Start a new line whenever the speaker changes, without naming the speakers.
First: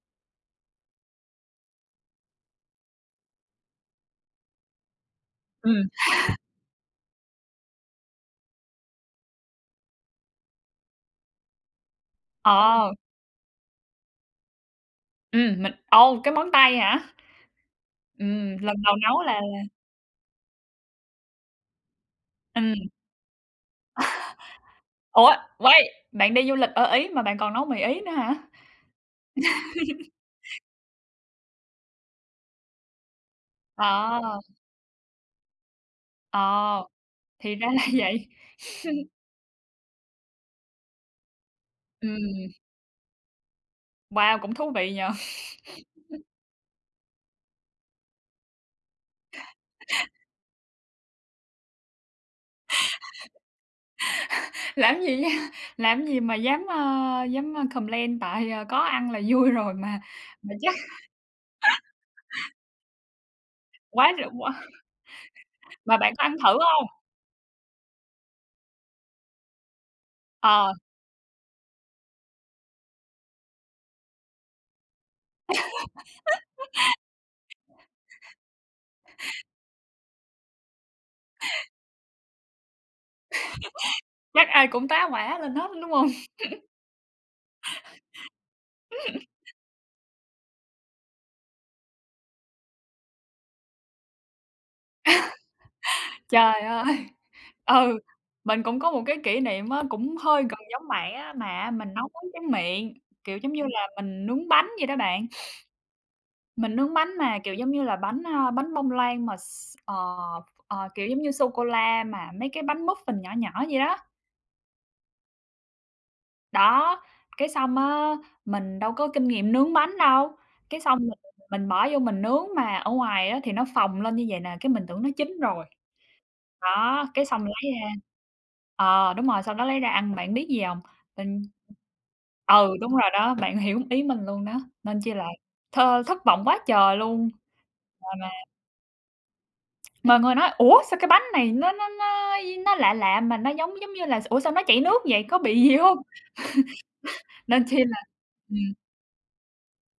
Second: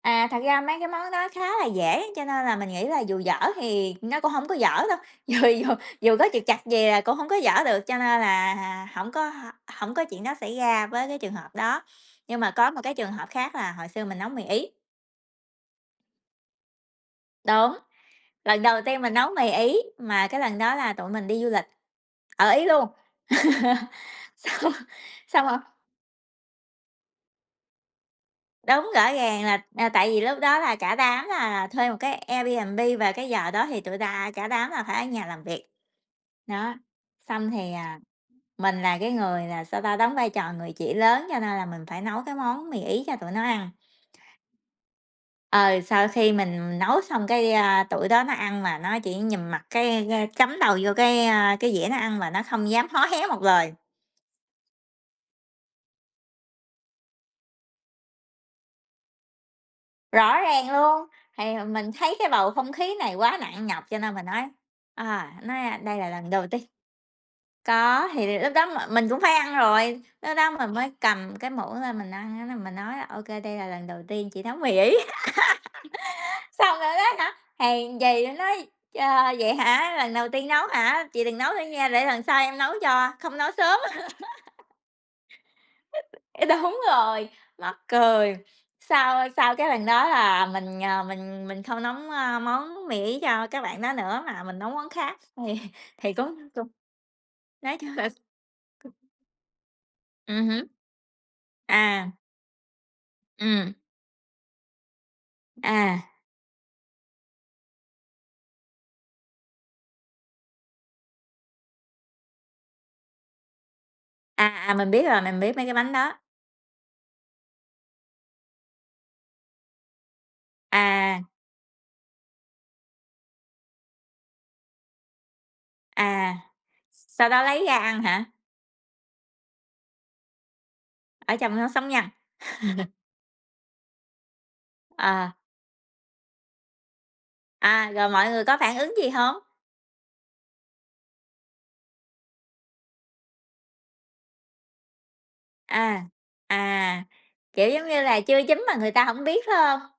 À, thật ra mấy cái món đó khá là dễ, cho nên là mình nghĩ là dù dở thì nó cũng hông có dở đâu, dù dù
Ừm.
dù có trục trặc gì là cũng hông có dở được, cho nên là hà hổng có h hổng có chuyện đó xảy ra với cái trường hợp đó, nhưng mà có một cái
Ờ.
trường hợp khác là hồi xưa mình nấu mì Ý.
Ừm, mình ồ, cái món Tây hả?
Đúng,
Ừm,
lần
lần
đầu
đầu
tiên mình
nấu
nấu
là
mì
là
Ý, mà cái lần đó là tụi mình đi du lịch ở Ý
Ừm.
luôn. Xong
Ủa,
xong [unintelligible]
wait, bạn đi du lịch ở Ý mà bạn còn nấu mì Ý nữa hả?
Đúng, rõ ràng là, à, tại vì lúc đó là cả đám là thuê 1 cái Airbnb và cái giờ đó thì tụi ta
À!
cả đám là phải ở nhà làm việc.
Ờ,
Đó, xong
thì ra
thì,
là
à,
vậy.
mình là cái người, là sao ta, đóng vai trò người chị lớn cho nên là mình phải nấu cái
Ừm.
món mì Ý cho tụi nó ăn.
Wow! Cũng thú vị nhỉ?
Ờ, sau khi mình nấu xong cái, a, tụi đó nó ăn mà nó chỉ nhìn mặt cái cái cắm đầu vô cái, a, cái dĩa nó ăn mà nó không dám hó hé một lời.
Làm gì d làm gì mà dám, a dám, a, complain tại, à, có ăn là vui rồi mà
Rõ
mà
ràng
chắc
luôn, thì mình thấy cái bầu không khí này quá nặng nhọc cho
Quá
nên mình
trời
nói,
quá
à, nói, a, "Đây
Mà
là
bạn có
lần
ăn
đầu
thử
tiên."
hông?
Có, thì lúc đó m mình cũng phải ăn rồi, lúc đó mình
Ờ.
mới cầm cái muỗng lên mình ăn á là mình nói: "Ô kê, đây là lần đầu tiên chị nấu mì Ý." Xong rồi đó hả, hèn gì nó nói: "Trời, vậy hả, lần đầu tiên nấu hả? Chị đừng nấu nữa nha, để lần sau em nấu cho, không nói sớm."
Chắc ai cũng tá hoả lên hết, đúng hông?
Ê, đúng rồi, mắc cười, sau
[unintelligible]
sau cái lần đó là mình, ờ, mình mình không nấu, a, món mì Ý cho các bạn đó nữa, mà mình nấu món khác thì thì cũng
Trời
[unintelligible]
ơi!
nói
Ừ,
[unintelligible]
mình cũng có một cái kỷ niệm á, cũng hơi
Ừm
gần
hứm.
giống bạn á, mà á mình nấu
À.
món tráng miệng, kiểu giống như
Ừm.
là, mình nướng bánh vậy đó bạn.
À.
Mình nướng bánh mà kiểu giống như là bánh, à, bánh bông lan mà s ờ, ờ, kiểu, giống như sô cô la mà mấy cái bánh muffin nhỏ nhỏ vậy đó.
À, à, mình biết rồi, mình biết mấy cái bánh đó.
Đó, cái xong á, mình đâu có kinh nghiệm nướng bánh đâu, cái xong mình
À.
mình bỏ vô mình nướng mà ở ngoài á thì nó phồng lên như vậy nè, cái mình tưởng nó chín rồi.
À.
Đó, cái
Sau đó
xong lấy
lấy ra
r
ăn hả?
ờ, đúng rồi, sau đó lấy ra ăn, bạn biết gì hông?
Ở
Tình
trong nó sống nhăn.
ừ, đúng rồi đó, bạn hiểu ý mình luôn đó, nên chỉ là
À.
th thất vọng quá trời luôn.
À, rồi
Rồi mà
mọi người có phản ứng gì hông?
Mọi người nói: "Ủa, sao cái bánh này nó nó nó dí nó lạ lạ mà nó giống giống như là ủa sao nó chảy nước vậy, có bị gì hông?"
À, à,
Nên
kiểu
chi
giống
là
như là, chưa chín mà
ừm.
người ta hổng biết phải hông?